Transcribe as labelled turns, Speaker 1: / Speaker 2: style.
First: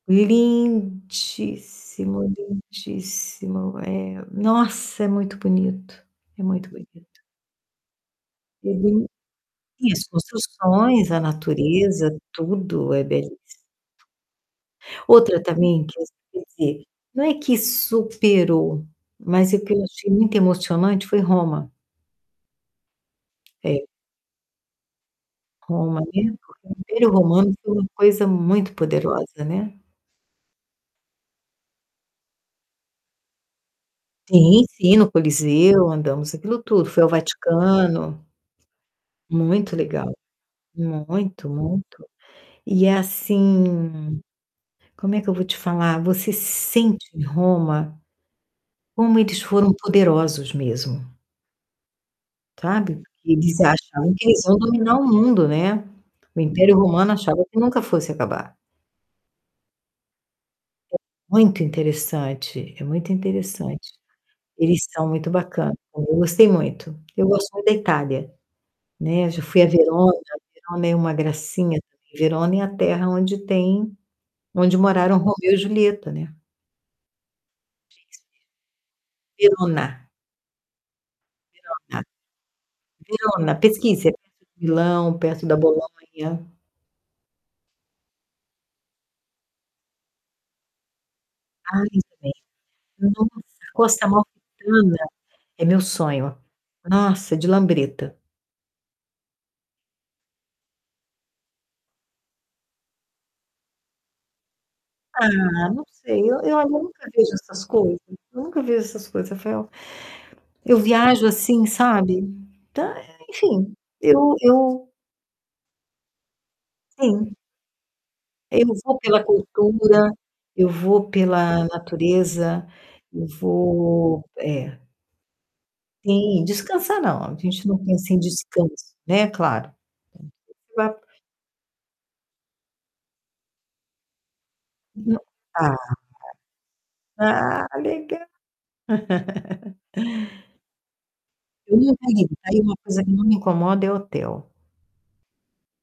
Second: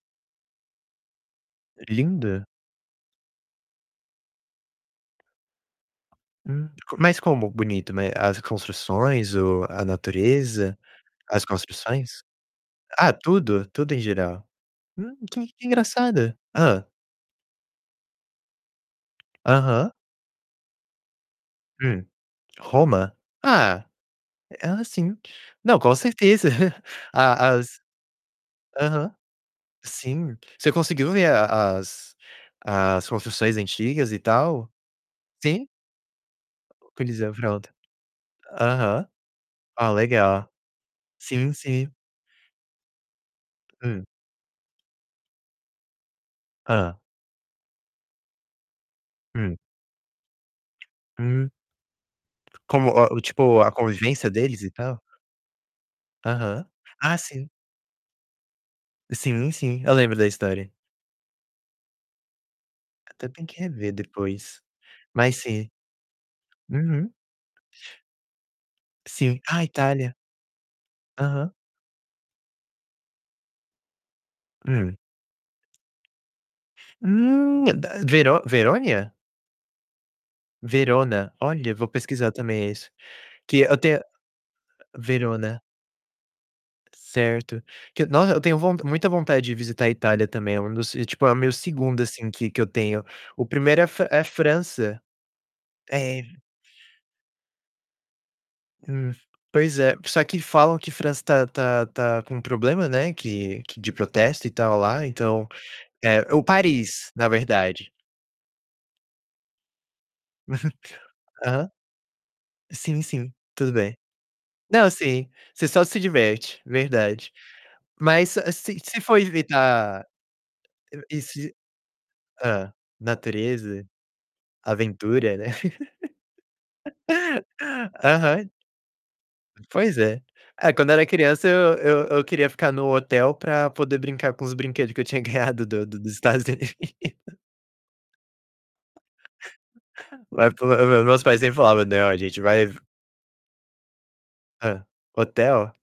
Speaker 1: Lindíssimo,
Speaker 2: Linda.
Speaker 1: lindíssimo. É nossa, é muito bonito. É
Speaker 2: Hum,
Speaker 1: muito
Speaker 2: mas
Speaker 1: bonito.
Speaker 2: como "bonito", né, as
Speaker 1: [unintelligible]
Speaker 2: construções, o a
Speaker 1: e as
Speaker 2: natureza
Speaker 1: construções, a
Speaker 2: as
Speaker 1: natureza,
Speaker 2: construções?
Speaker 1: tudo é
Speaker 2: Ah,
Speaker 1: belissimo
Speaker 2: tudo? Tudo, em geral. Hum,
Speaker 1: Outra,
Speaker 2: que que
Speaker 1: também que
Speaker 2: engraçado hã.
Speaker 1: [unintelligible] não é que superou, mas é que eu
Speaker 2: Aham.
Speaker 1: achei muito emocionante, foi Roma.
Speaker 2: Hum. Roma?
Speaker 1: É.
Speaker 2: Ah, ah, sim não, com
Speaker 1: Roma, [unintelligible]
Speaker 2: certeza.
Speaker 1: porque o império
Speaker 2: A
Speaker 1: romano foi
Speaker 2: as
Speaker 1: uma coisa muito
Speaker 2: aham.
Speaker 1: poderosa, né.
Speaker 2: Sim. Você conseguiu ver a as as construções antigas, e
Speaker 1: Sim,
Speaker 2: tal?
Speaker 1: sim, no
Speaker 2: Sim?
Speaker 1: Coliseu andamos aquilo tudo. Fui ao
Speaker 2: [unintelligible]
Speaker 1: Vaticano.
Speaker 2: Aham.
Speaker 1: Muito
Speaker 2: Ah,
Speaker 1: legal.
Speaker 2: legal.
Speaker 1: Muito,
Speaker 2: Sim, sim.
Speaker 1: muito. E
Speaker 2: Hum.
Speaker 1: assim como é que eu vou te falar? Você
Speaker 2: Hã.
Speaker 1: sente em Roma como eles
Speaker 2: Hum.
Speaker 1: foram poderosos mesmo.
Speaker 2: Hum. Como
Speaker 1: Sabe.
Speaker 2: a o
Speaker 1: Porque eles
Speaker 2: tipo, a
Speaker 1: achavam que
Speaker 2: convivência
Speaker 1: eles iam
Speaker 2: deles, e
Speaker 1: dominar
Speaker 2: tal?
Speaker 1: o mundo, né. O
Speaker 2: Aham.
Speaker 1: Império Romano
Speaker 2: Ah,
Speaker 1: achava
Speaker 2: sim.
Speaker 1: que nunca fosse acabar.
Speaker 2: Sim, sim, eu lembro da História.
Speaker 1: É muito interessante, é muito
Speaker 2: Até tenho que
Speaker 1: interessante.
Speaker 2: rever depois.
Speaker 1: Eles são muito
Speaker 2: Mas, sim.
Speaker 1: bacanas, [unintelligible] eu gostei muito.
Speaker 2: Uhum.
Speaker 1: Eu gosto muito da Itália. Né.
Speaker 2: Sim.
Speaker 1: Já fui
Speaker 2: Ah,
Speaker 1: a Verona,
Speaker 2: Itália.
Speaker 1: Verona é uma
Speaker 2: Aham.
Speaker 1: gracinha, também. Verona é a terra onde tem onde
Speaker 2: Hum.
Speaker 1: moraram Romeu e Julieta, né.
Speaker 2: Hum, da, Vero Verônia?
Speaker 1: Verona.
Speaker 2: Verona. Olha, vou
Speaker 1: Verona,
Speaker 2: pesquisar, também, isso.
Speaker 1: Verona
Speaker 2: Que até
Speaker 1: pesquisa, fica perto de Milão, perto da
Speaker 2: Verona.
Speaker 1: Bolonha.
Speaker 2: Certo. Que nossa, eu tenho von muita vontade de visitar a Itália, também, é um dos e, tipo, é o meu
Speaker 1: Ai
Speaker 2: 2º, assim,
Speaker 1: [unintelligible]
Speaker 2: que que eu tenho.
Speaker 1: nossa,
Speaker 2: O 1º é a
Speaker 1: Costa
Speaker 2: Fran é
Speaker 1: Amalfitana.
Speaker 2: França.
Speaker 1: É meu
Speaker 2: É.
Speaker 1: sonho. Nossa, de lambreta.
Speaker 2: Hum, pois é. Só que falam que França tá tá tá com problema, né. Que que de protesto e tal lá, então,
Speaker 1: Ah, não sei,
Speaker 2: eh
Speaker 1: eu
Speaker 2: ou
Speaker 1: eu, olha, eu nunca
Speaker 2: Paris, na
Speaker 1: vejo essas
Speaker 2: verdade.
Speaker 1: coisas, eu nunca vejo essas coisas,. [unintelligible] Eu viajo, assim,
Speaker 2: Aham.
Speaker 1: sabe tá,
Speaker 2: Sim, sim,
Speaker 1: enfim.
Speaker 2: tudo bem.
Speaker 1: Eu
Speaker 2: Não,
Speaker 1: eu
Speaker 2: sim. Você só se diverte, verdade.
Speaker 1: Sim.
Speaker 2: Mas só
Speaker 1: Eu
Speaker 2: se se
Speaker 1: vou
Speaker 2: for
Speaker 1: pela
Speaker 2: evitar,
Speaker 1: cultura. Eu vou
Speaker 2: e se
Speaker 1: pela natureza.
Speaker 2: hã.
Speaker 1: Eu
Speaker 2: Natureza,
Speaker 1: vou é.
Speaker 2: aventura, né.
Speaker 1: Sim, descansar, não. A gente não pensa em
Speaker 2: Aham.
Speaker 1: descanso, né, claro.
Speaker 2: Pois é. Ah, quando eu era
Speaker 1: [unintelligible]
Speaker 2: criança eu eu eu queria ficar no hotel pra poder brincar com os brinquedo que eu
Speaker 1: Não
Speaker 2: tinha ganhado
Speaker 1: ah
Speaker 2: do do do Estados Unidos.
Speaker 1: ah, legal!
Speaker 2: Ma ma mas meus pais sempre falavam: "Não, a gente
Speaker 1: Tá aí
Speaker 2: vai"
Speaker 1: uma coisa que não me [unintelligible] incomoda, é hotel.
Speaker 2: Hã. Hotel?